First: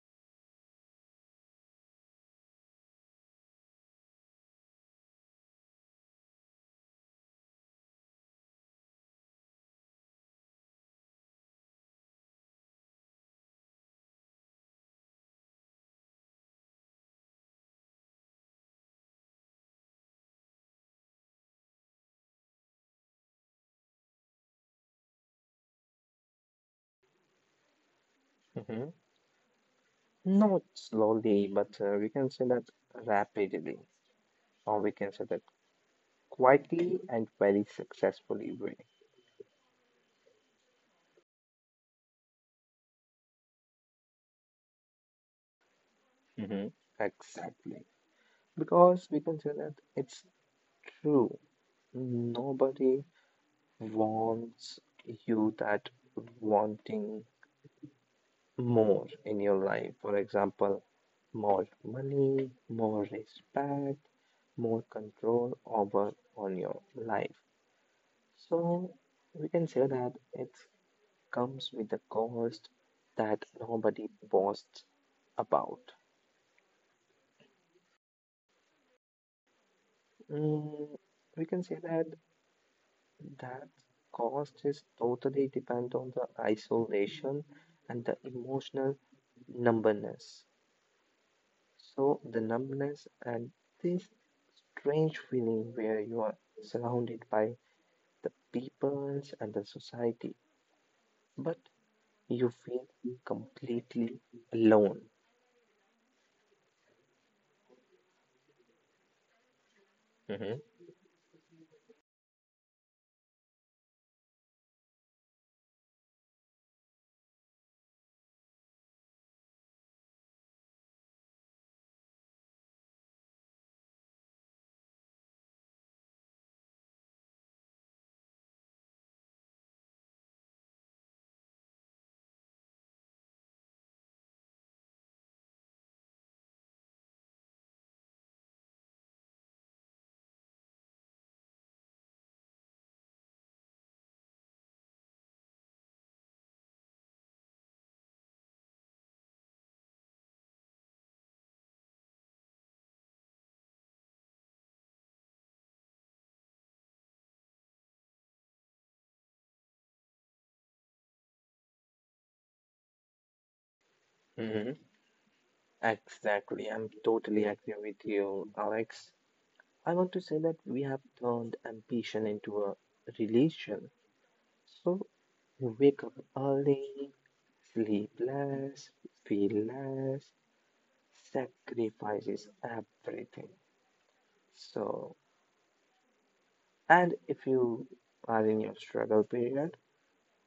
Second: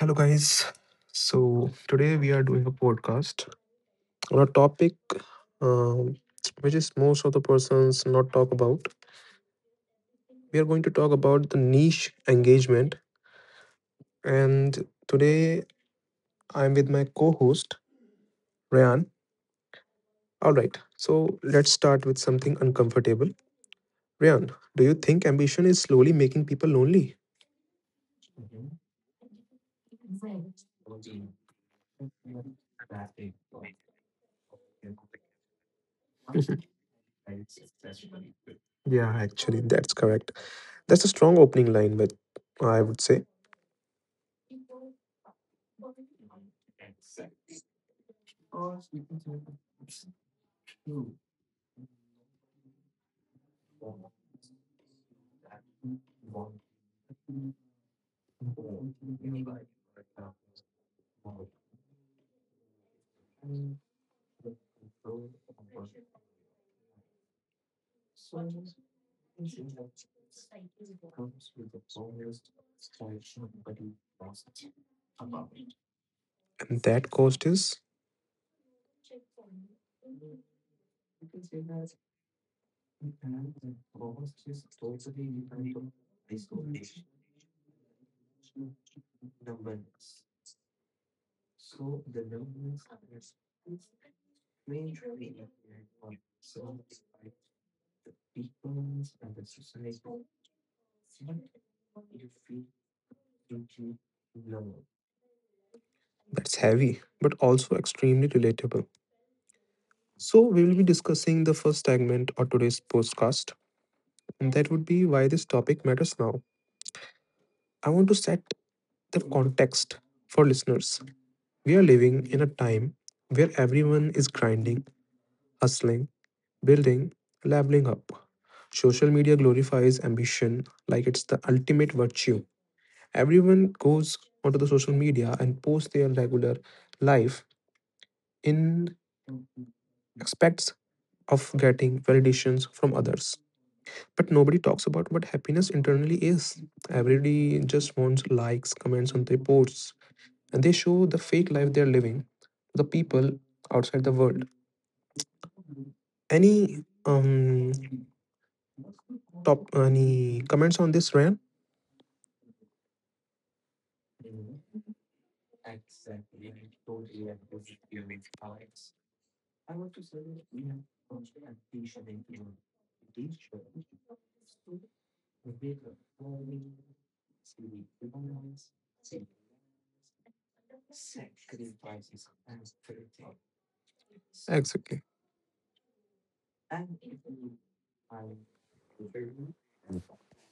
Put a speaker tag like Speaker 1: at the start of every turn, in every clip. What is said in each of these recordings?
Speaker 1: Hello, guys. So, today we are doing a podcast on a topic um, which is most of the persons not talk about. We are going to talk about the niche engagement. And today I'm with my co host, Rayan. All right. So, let's start with something uncomfortable. Rayan, do you think ambition is slowly making people lonely?
Speaker 2: hmm Not slowly, but we can say that rapidly, or we can say that quietly and very successfully way.
Speaker 1: Yeah, actually, that's correct. That's a strong opening line, but I would say.
Speaker 2: hmm Exactly. Because we can say that it's true. Nobody wants you that wanting more in your life. For example, more money, more respect, more control over on your life. So we can say that it's comes with a cost that nobody boasts about.
Speaker 1: And that cost is
Speaker 2: Mm, we can say that that cost is totally depend on the isolation and the emotional numbness. So the numbness and this strange feeling where you are surrounded by the people and the society, but you feel completely alone.
Speaker 1: That's heavy, but also extremely relatable. So, we
Speaker 2: Mhm.
Speaker 1: will be discussing the first segment of today's podcast, and that would be why this topic matters now. I want to set the context for listeners. We are living in a time where everyone is grinding, hustling, building, leveling up. Social media glorifies ambition like it's the ultimate virtue. Everyone goes onto the social media and posts their regular life in expects of getting validations from others. But nobody talks about what happiness internally is. Everybody just wants likes, comments on their posts, and they show the fake life they're living to the people outside the world. Any um any comments on this, Ryan?
Speaker 2: Mhm. Exactly. I'm totally agree with you, Alex. I want to say that we have turned ambition into a religion. So you wake up early, sleep less, feel less, sacrifices everything.
Speaker 1: Exactly.
Speaker 2: So, and if you are in your struggle period,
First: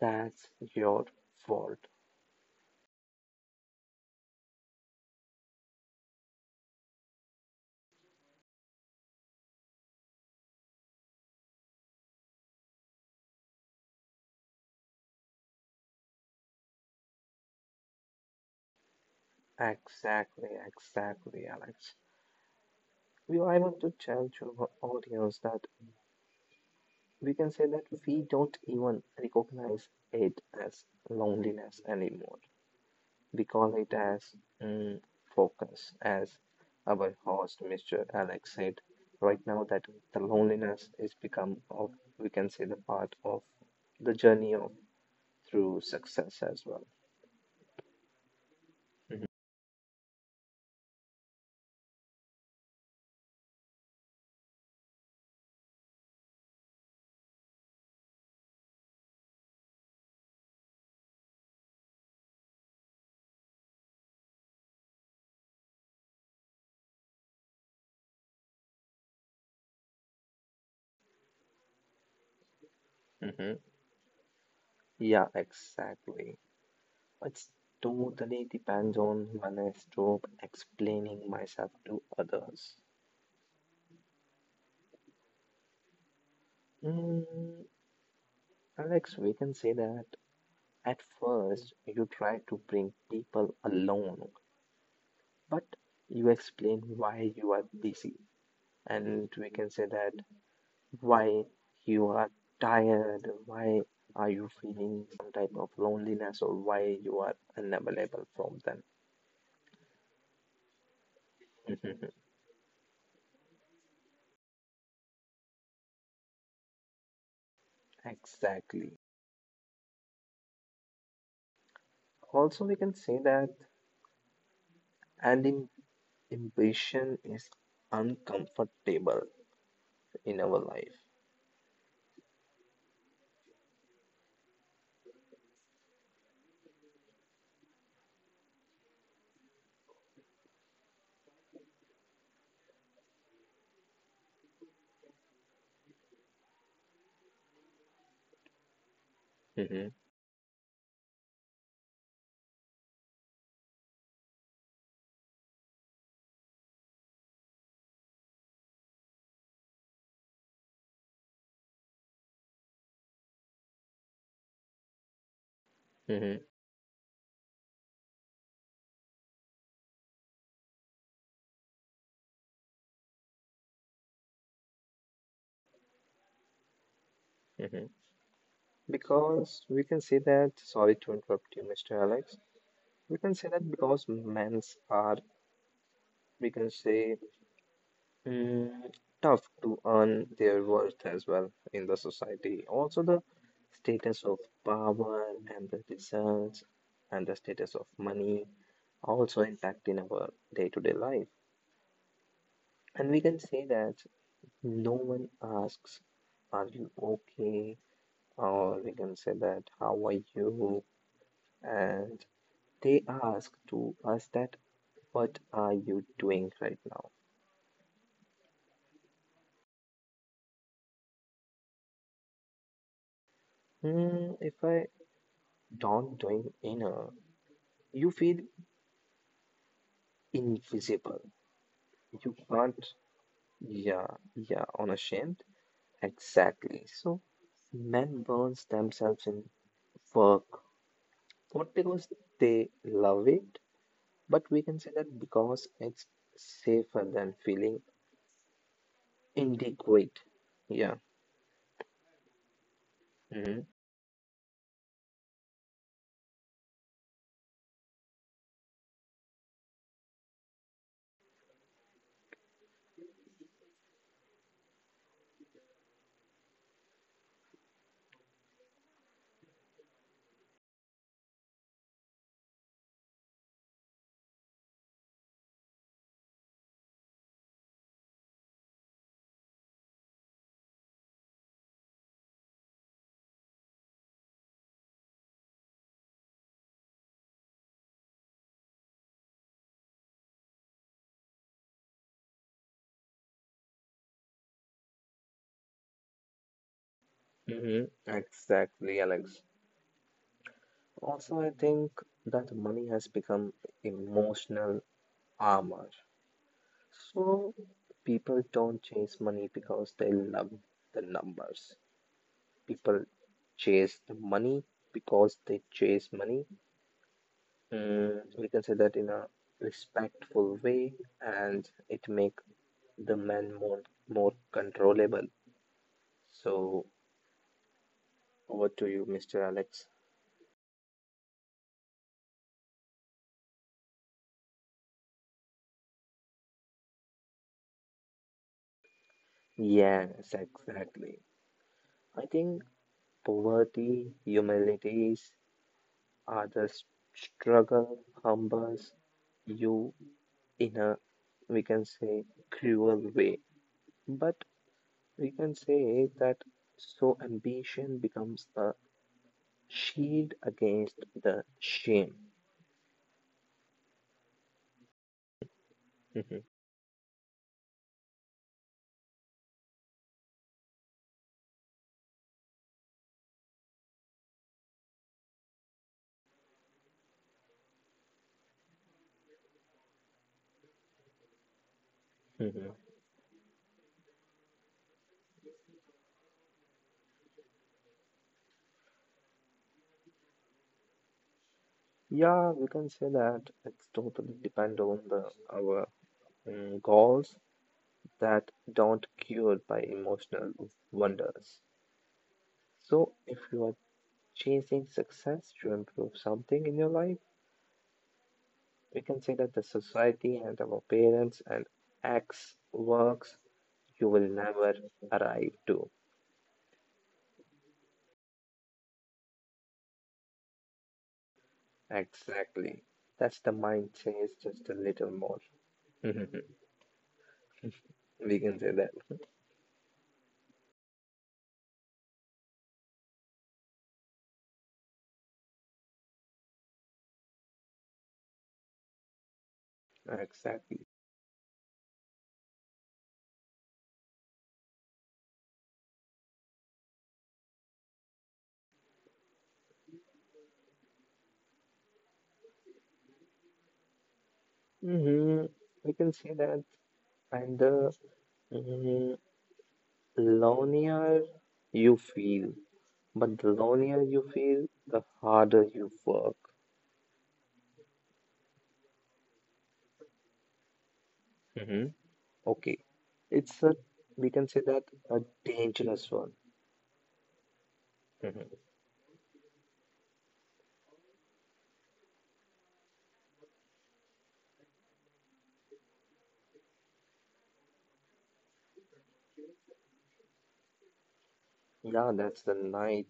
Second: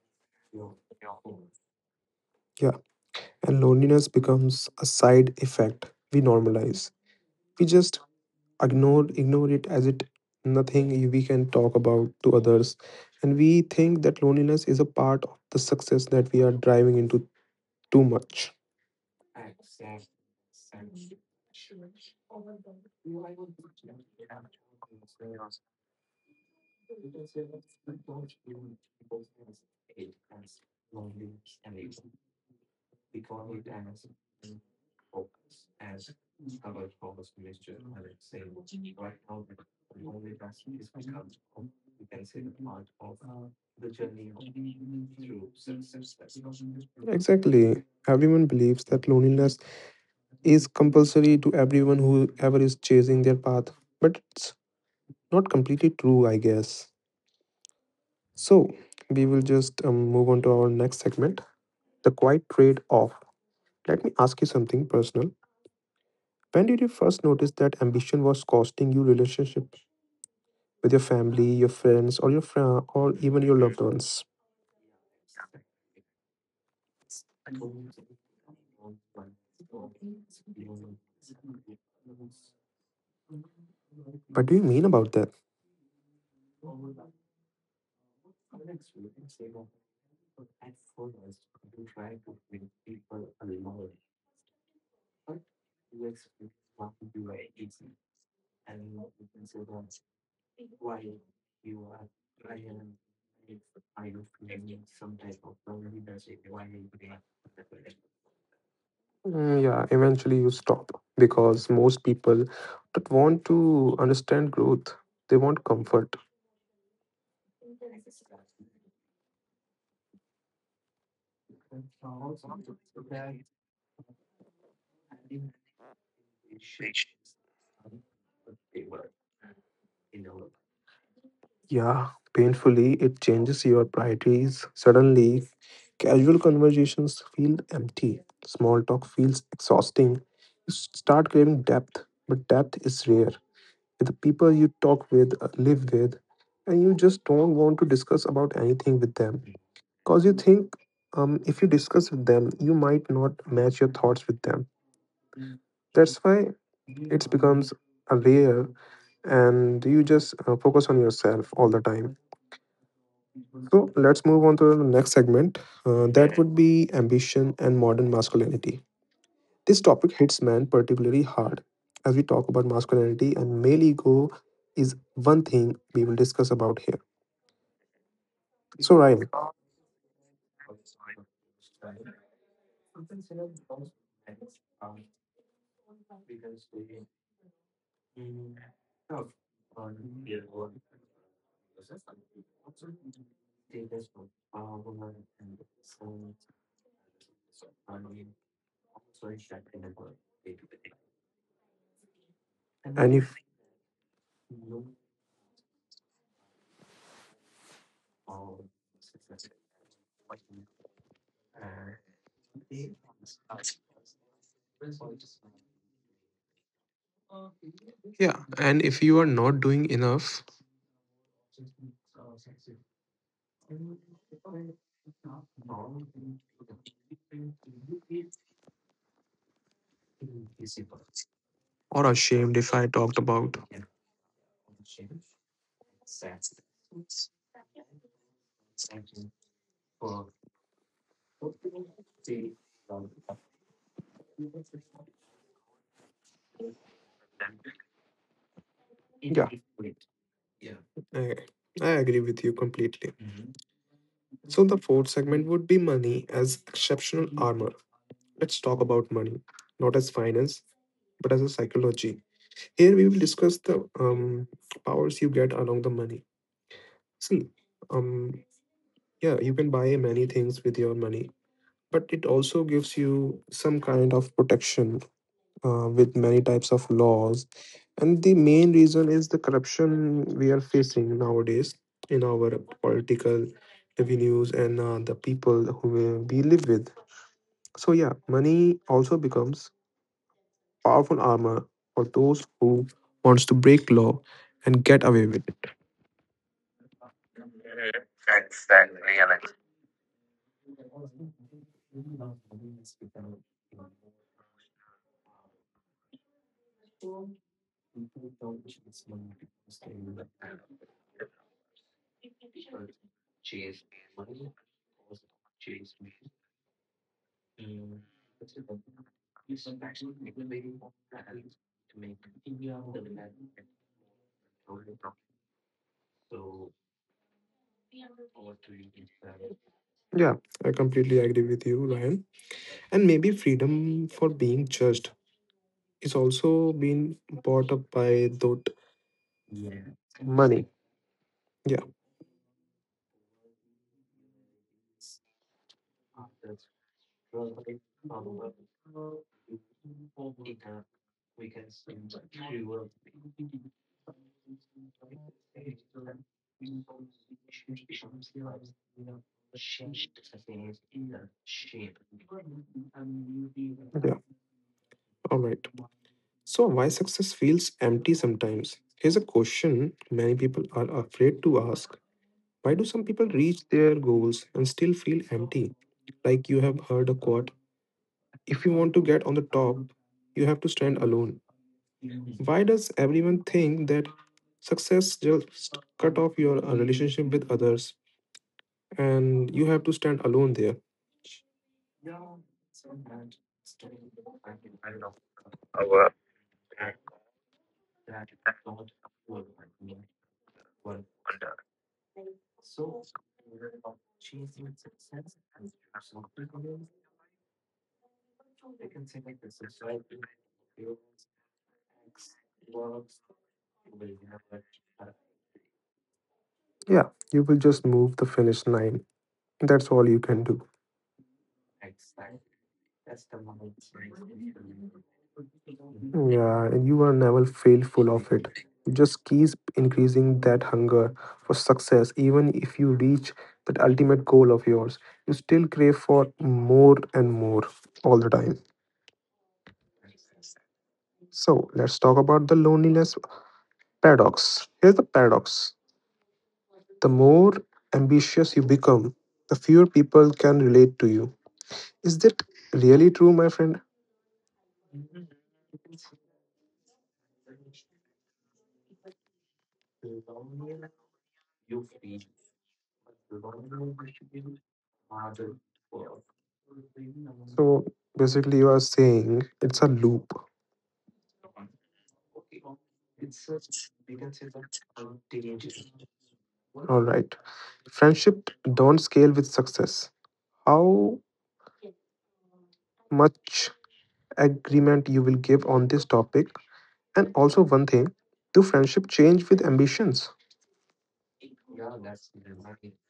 Speaker 2: that's your fault.
Speaker 1: Yeah. And loneliness becomes a side effect we normalize. We just ignore it as it nothing we can talk about to others, and we think that loneliness is a part of the success that we are driving into too much.
Speaker 2: Exactly, exactly, Alex. I want to tell to our audience that we can say that we don't even recognize it as loneliness anymore. We call it as mm, focus, as our host, Mr. Alex, said right now that the loneliness is become of we can say the part of the journey of through success as well.
Speaker 1: Exactly. Everyone believes that
Speaker 2: Mm-hmm.
Speaker 1: loneliness is compulsory to everyone who ever is chasing their path, but it's not completely true, I guess. So we will just move on to our next segment, the quiet trade off. Let me ask you something personal. When did you first notice that ambition was costing you relationships with your family, your friends, or your or even your
Speaker 2: Mm-hmm.
Speaker 1: loved ones?
Speaker 2: Yeah, exactly. It's totally depends on when I stop explaining myself to others.
Speaker 1: What do you mean about that?
Speaker 2: Mm, Alex, we can say that at first, you try to bring people along, but you explain why you are busy, and we can say that why you are tired, why are you feeling some type of loneliness, or why you are unavailable from them.
Speaker 1: Mm, yeah, eventually you stop because most people don't want to understand growth. They want comfort.
Speaker 2: Exactly. Also, we can say that, and in ambition is uncomfortable in our life.
Speaker 1: Yeah, painfully it changes your priorities. Suddenly, casual conversations feel empty. Small talk feels exhausting. You start craving depth, but depth is rare. With the people you talk with, live with, and you just don't want to discuss about anything with them
Speaker 2: hmm
Speaker 1: because you think, if you discuss with them, you might not match your thoughts with them. That's why it becomes a layer and you just focus on yourself all the time. So let's move on to the next segment. That
Speaker 2: hmm
Speaker 1: would be ambition and modern masculinity. This topic hits men particularly hard. As we talk about masculinity and male ego, is one thing we will discuss about here.
Speaker 2: hmm
Speaker 1: So Ryan,
Speaker 2: Because we can say that, sorry to interrupt you, Mr. Alex. We can say that because men's are, we can say, mm, tough to earn their worth as well in the society. Also, the status of power and the results and the status of money also impact in our day-to-day life. And
Speaker 1: and
Speaker 2: we
Speaker 1: if
Speaker 2: can say that no one asks, are you okay? Or we can say that, how are you? And they ask to us that what are you doing right now?
Speaker 1: Yeah, and if you are not doing enough
Speaker 2: If I don't doing inner, you feel invisible.
Speaker 1: or
Speaker 2: You
Speaker 1: ashamed if I
Speaker 2: can't.
Speaker 1: talked about.
Speaker 2: Yeah, yeah, unashamed. Exactly. So men burns themselves in work, not because they love it, but we can say that because it's safer than feeling
Speaker 1: Yeah,
Speaker 2: inadequate. Yeah.
Speaker 1: I, I agree with you completely.
Speaker 2: Mm-hmm.
Speaker 1: So the fourth segment would be money as exceptional armor. Let's talk about money, not as finance, but as a psychology. Here we will discuss the powers you get along the money. See, um, yeah, you can buy many things with your money, but it also gives you some kind of protection with many types of laws, and the main reason is the corruption we are facing nowadays in our political revenues and the people who we live with. So yeah, money also becomes powerful armor for those who wants to break law and get away with it.
Speaker 2: Mm-hmm. Exactly,
Speaker 1: Exactly,
Speaker 2: Alex.
Speaker 1: Alex.
Speaker 2: Also, I think that money has become emotional armor. So people don't chase money because they love the numbers. People chase the money because they chase money. We can say that in a respectful way, and it make the man more controllable. So over to you, Mr. Alex.
Speaker 1: Yeah, I completely agree with you, Ryan. And maybe freedom for being judged is also being brought up by that.
Speaker 2: Yes, exactly.
Speaker 1: Yeah.
Speaker 2: I think poverty, humility, others struggle humbles you in a, we can say, cruel way. But we can say that so ambition becomes a shield
Speaker 1: Yeah.
Speaker 2: against the shame.
Speaker 1: All right.
Speaker 2: Mhm.
Speaker 1: So, why success feels empty sometimes? Here's a question many people are afraid to ask. Why do some people reach their goals and still feel empty? Like you have heard a quote, if you want to get on the top, you have to stand alone. Why
Speaker 2: Mhm.
Speaker 1: does everyone think that success just cut off your relationship with others and you have to stand alone there?
Speaker 2: Yeah, we can say that it's totally depend on the our goals that don't cured by emotional wonders. So if you are chasing success to improve something in your life, we can say that the society and our parents and X works you will never arrive to.
Speaker 1: Yeah, you will just move the finish line. That's all you can do.
Speaker 2: Exactly. That's the mind change just a little more. We
Speaker 1: Yeah, and you are never feel full of it.
Speaker 2: can say that.
Speaker 1: You just keep increasing that hunger for success. Even if you reach that ultimate goal of yours, you still crave for more and more all the time.
Speaker 2: Exactly.
Speaker 1: So let's talk about the loneliness paradox. Here's the paradox. The more ambitious you become, the fewer people can relate to you. Is that really true, my friend?
Speaker 2: hmm We can say that and the mm, lonelier you feel, but the lonelier you feel, the harder you work.
Speaker 1: So basically, you are saying it's a loop.
Speaker 2: hmm Okay. It's a, we can say that a dangerous one.
Speaker 1: All right. Friendship don't scale with success. How much agreement you will give on this topic? And also one thing, do friendship change with ambitions?
Speaker 2: Yeah, that's the nice,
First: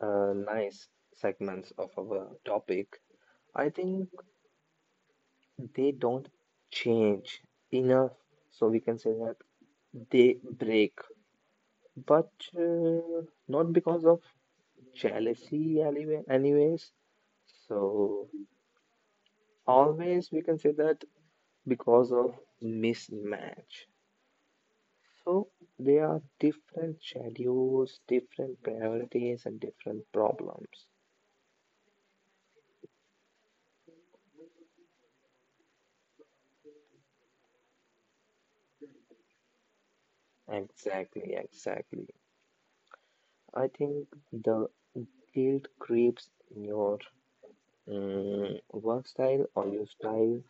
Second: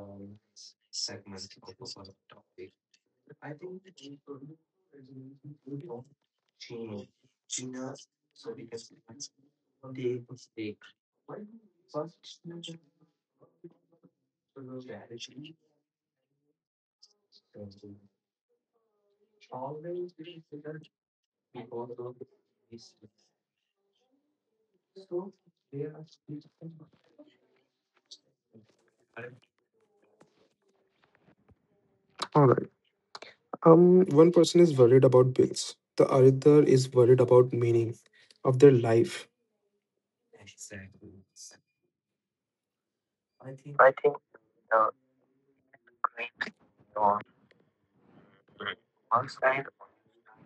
Speaker 2: nice segments of our topic. I think they don't change enough, so we can say that they break, but uh, not because of jealousy, anyway, anyways. So always we can say that because of mismatch. So there are different schedules, different priorities, and different problems.
Speaker 1: All right. One person is worried about bills. The other is worried about meaning of their life.
Speaker 2: Exactly, exactly. I think the guilt creeps in your work style or your style,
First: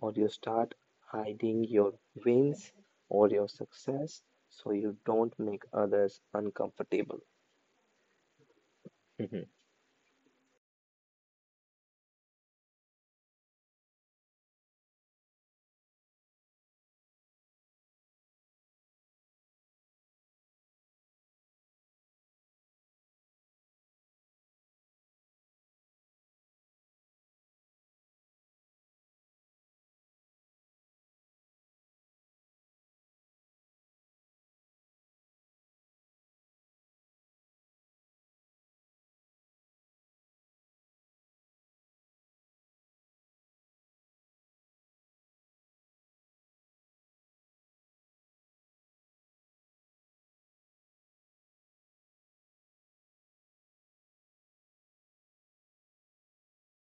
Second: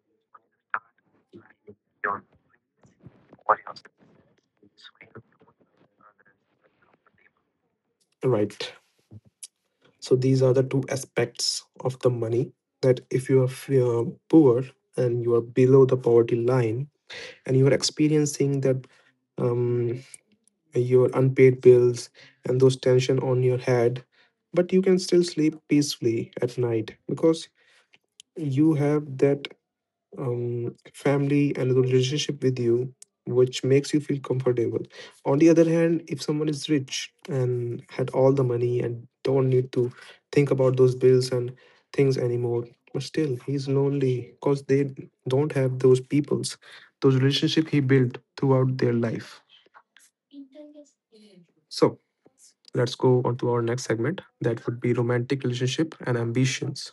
Speaker 2: or you start hiding your wins or your success so you don't make others uncomfortable.
Speaker 1: Right.
Speaker 2: Mhm.
Speaker 1: So these are the two aspects of the money, that if you are poor and you are below the poverty line and you are experiencing that, um, your unpaid bills and those tension on your head, but you can still sleep peacefully at night because you have that family and the relationship with you which makes you feel comfortable. On the other hand, if someone is rich and had all the money and don't need to think about those bills and things anymore, but still he's lonely because they don't have those peoples, those relationship he built throughout their life. So let's go on to our next segment. That would be romantic relationship and ambitions.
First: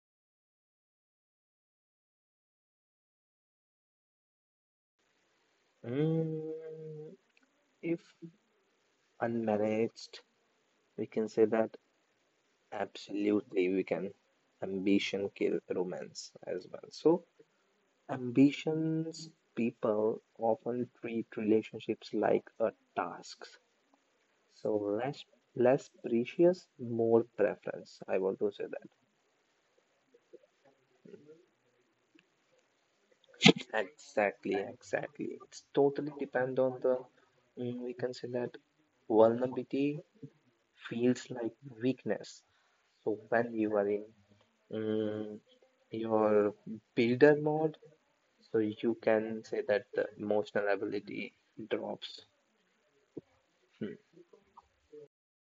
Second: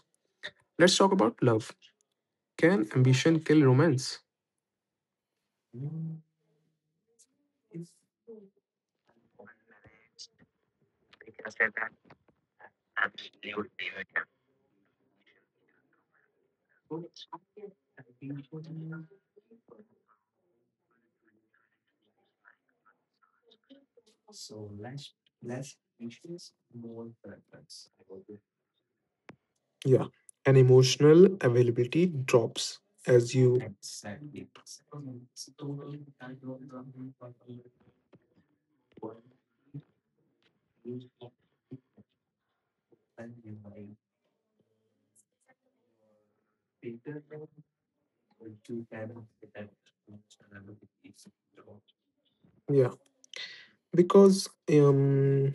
Speaker 1: Let's talk about love. Can ambition kill romance?
Speaker 2: Mm, if unmanaged, we can say that absolutely we can. Ambition kill romance as well. So, ambitions people often treat relationships like a task. So less less precious, more preference. I want to say
Speaker 1: Yeah. And emotional availability drops as you.
Speaker 2: that.
Speaker 1: Exactly.
Speaker 2: Exactly, exactly. It's totally depend on the we can say that vulnerability feels like weakness. So when you are in mm, your builder mode, so you can say that the emotional ability drops.
Speaker 1: Yeah.
Speaker 2: Hmm.
Speaker 1: Because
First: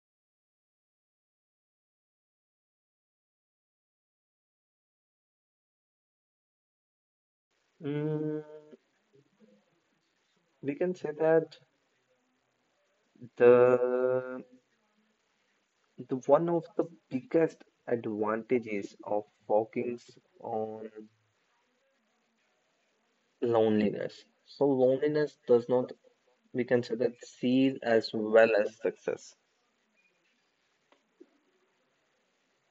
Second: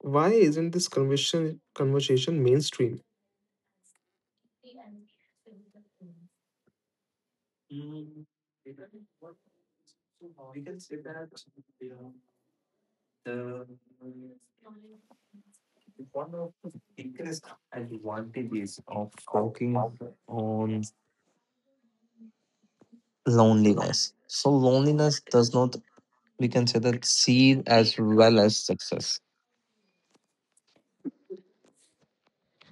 Speaker 1: why isn't this conversation mainstream?
Speaker 2: Mm, we can say that the the one of the biggest advantages of walking on loneliness. So loneliness does not we can say that seal as well as success.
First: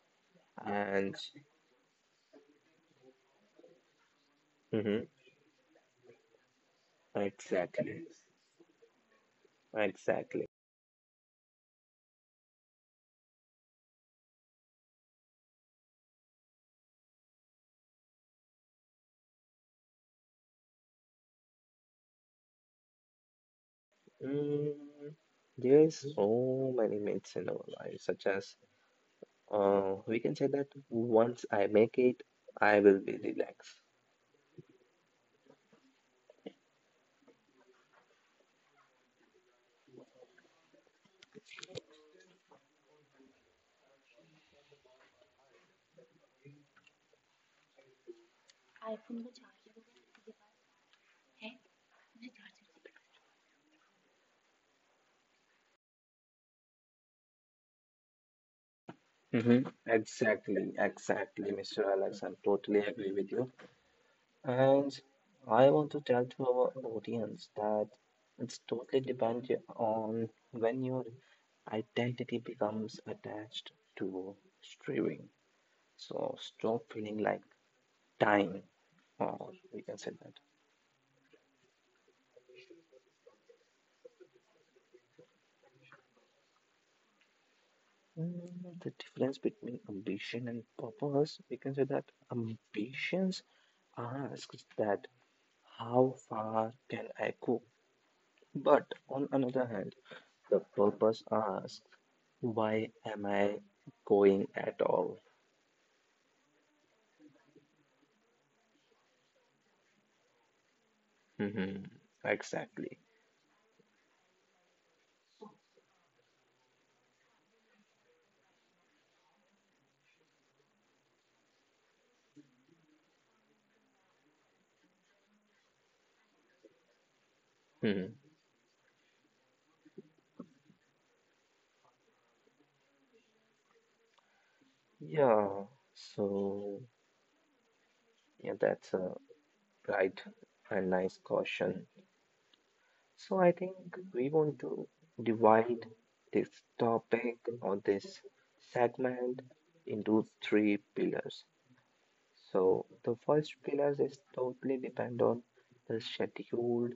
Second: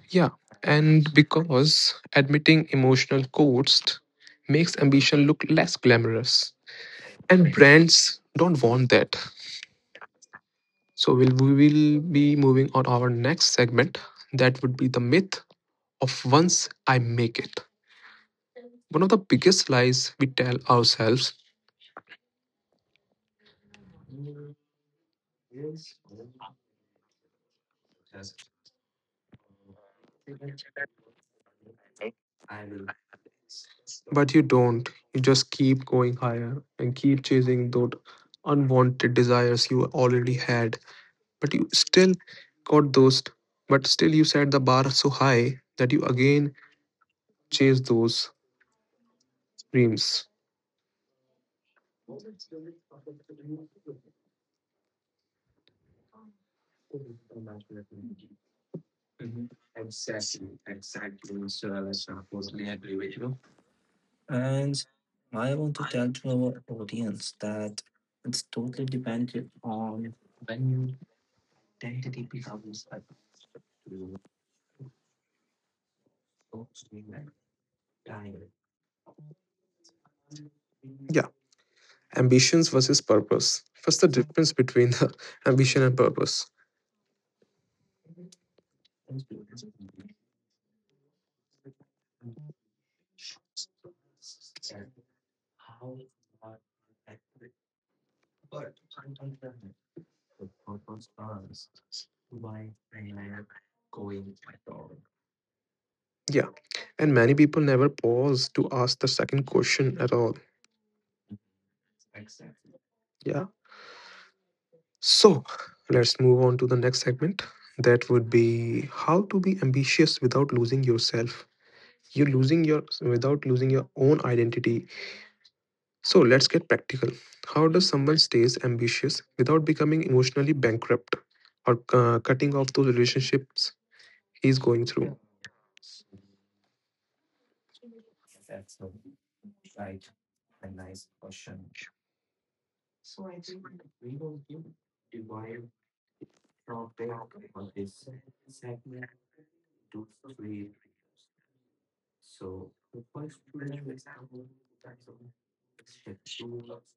Speaker 1: Yeah, and
Speaker 2: And
Speaker 1: because admitting emotional costs makes
Speaker 2: mhm,
Speaker 1: ambition look less glamorous, and
Speaker 2: exactly,
Speaker 1: brands don't want that.
Speaker 2: exactly.
Speaker 1: So we will be moving on our next segment. That would be the myth of once I make it. One of the biggest lies we tell ourselves,
Speaker 2: Mm, there's so many myths in our life, such as we can say that once I make it, I will be relaxed.
Speaker 1: but you don't. You just keep going higher and keep chasing those unwanted desires you already had. But you still got those, but still you set the bar so high that you again chase those dreams.
Speaker 2: Mm-hmm. Exactly, exactly, Mr. Alex. I totally agree with you. And I want to tell to our audience that it's totally depends on when your identity becomes attached to streaming. So stop feeling like time, or we can say that.
Speaker 1: Yeah. Ambitions versus purpose. First, the difference between the ambition and purpose.
Speaker 2: Mm, the difference between ambition and purpose, we can say that ambitions asks that how far can I go? But on another hand, the purpose asks, why am I going at all?
Speaker 1: Yeah. And many people never pause to ask the second question at all.
Speaker 2: hmm Exactly.
Speaker 1: Yeah. So let's move on to the next segment. That would be how to be ambitious without losing yourself. You're losing your without losing your own identity. So let's get practical. How does someone
Speaker 2: hmm
Speaker 1: stays ambitious without becoming emotionally bankrupt or cutting off those relationships he's going through?
Speaker 2: Yeah. So, yeah, that's a right and nice caution. So I think we want to divide this topic or this segment into three pillars. So the first pillar is totally depend on the scheduled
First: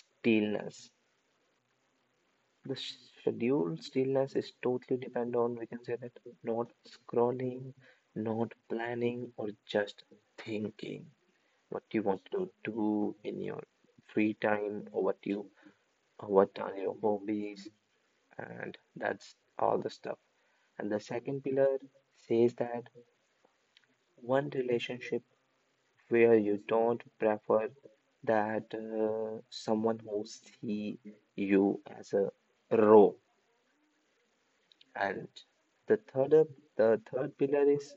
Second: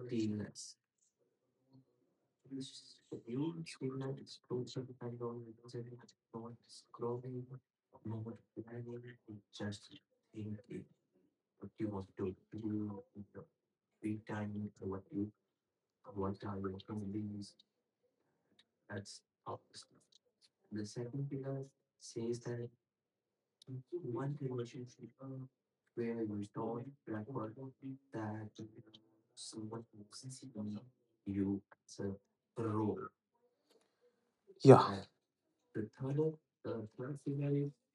Speaker 2: stillness. The schedule stillness is totally depend on, we can say that, not scrolling, not planning, or just thinking what you want to do in your free time or what you or what are your hobbies, and that's all the stuff. And the second pillar says that one relationship where you don't prefer that someone who see you as a raw.
Speaker 1: Yeah.
Speaker 2: And the third, the third pillar is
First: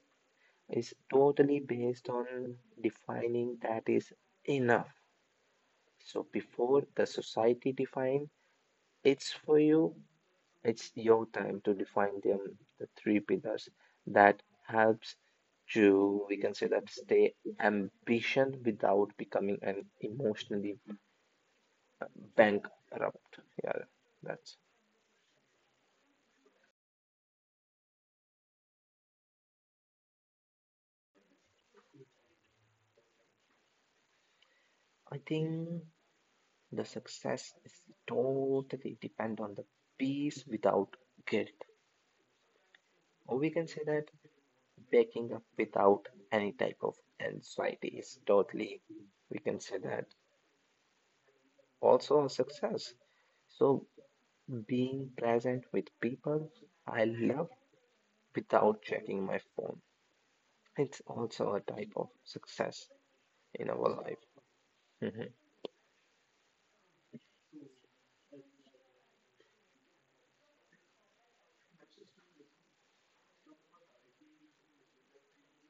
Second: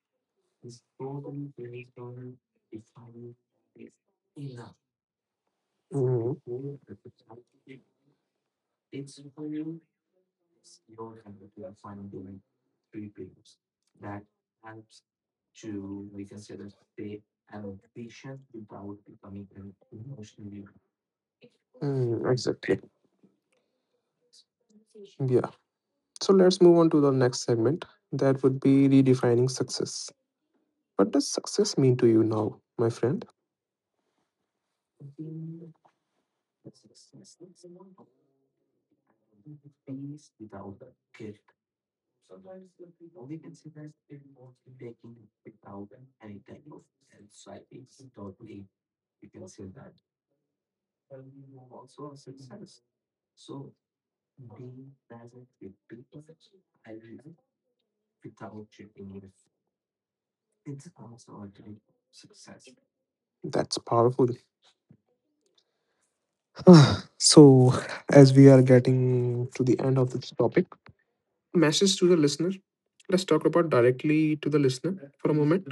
Speaker 2: totally based on defining that is enough. So
Speaker 1: Mm.
Speaker 2: before the society define it's for you, it's your time to define them, the three pillars that helps to we can say that stay ambition without becoming an emotionally
Speaker 1: Mm, exactly.
Speaker 2: bankrupt. Yeah, that's
Speaker 1: Yeah. So let's move on to the next segment. That would be redefining success. What does success mean to you now, my friend?
Speaker 2: I think the success is totally depend on the peace without guilt. Or we can say that waking up without any type of anxiety is totally, we can say that also a success. So being present with people I love without checking my phone. It's also a type of success in
Speaker 1: That's
Speaker 2: our life.
Speaker 1: powerful.
Speaker 2: Mhm.
Speaker 1: Ah, so, as we are getting to the end of this topic, message to the listener. Let's talk about directly to the listener for a moment.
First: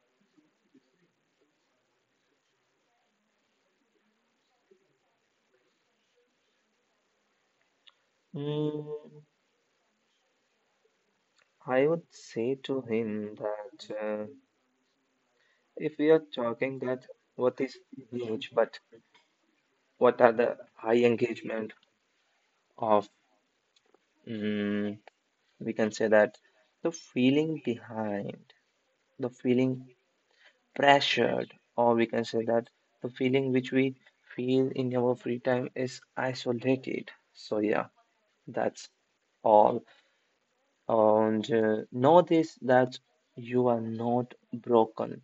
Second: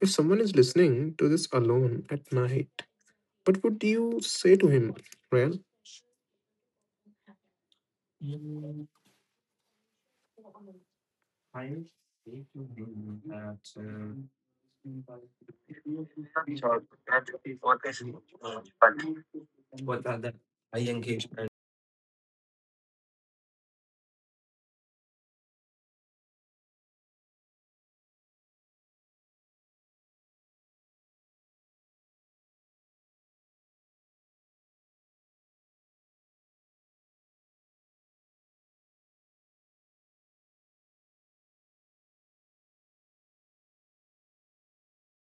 Speaker 1: If someone is listening to this alone at night, what would you say to him, Ryan?
Speaker 2: Mm, I would say to him that. If we are talking that what is huge, but what are the high engagement of, mm, we can say that the feeling behind, the feeling pressured, or we can say that the feeling which we feel in our free time is isolated. So yeah, that's all. And know this that you are not broken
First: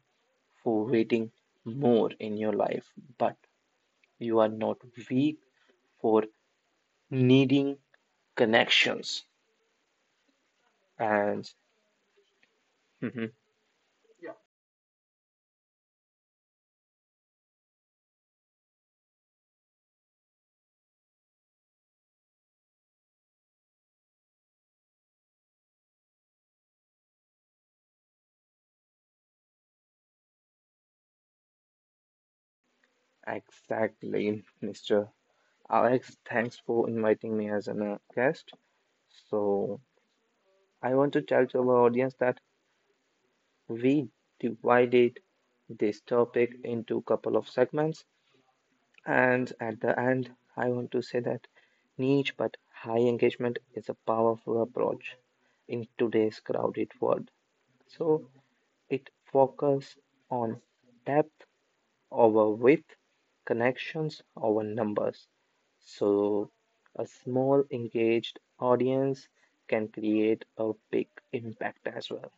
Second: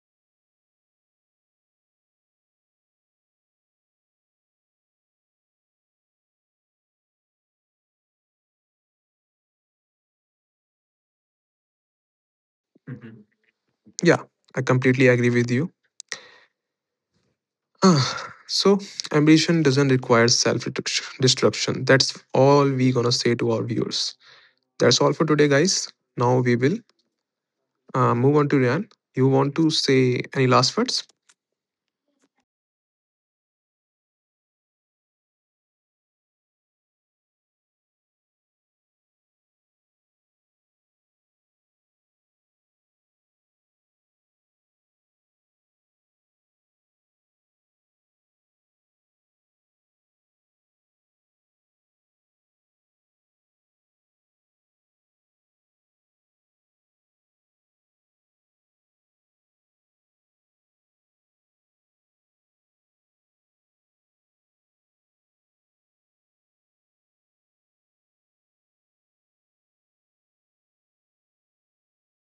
Speaker 2: for waiting more in your life, but you are not weak for needing connections and mhm,
Speaker 1: Yeah, I completely agree with you. Ah, so ambition doesn't require self disruption. That's all we gonna say to our viewers. That's all for today, guys. Now we will move on to Ryan. You want to say any last words?
Speaker 2: exactly, Mr. Alex, thanks for inviting me as an guest. So I want to tell to our audience that we divided this topic into a couple of segments, and at the end I want to say that niche but high engagement is a powerful approach in today's crowded world. So it focuses on depth over with connections over numbers. So, a small engaged audience can create a big impact as well.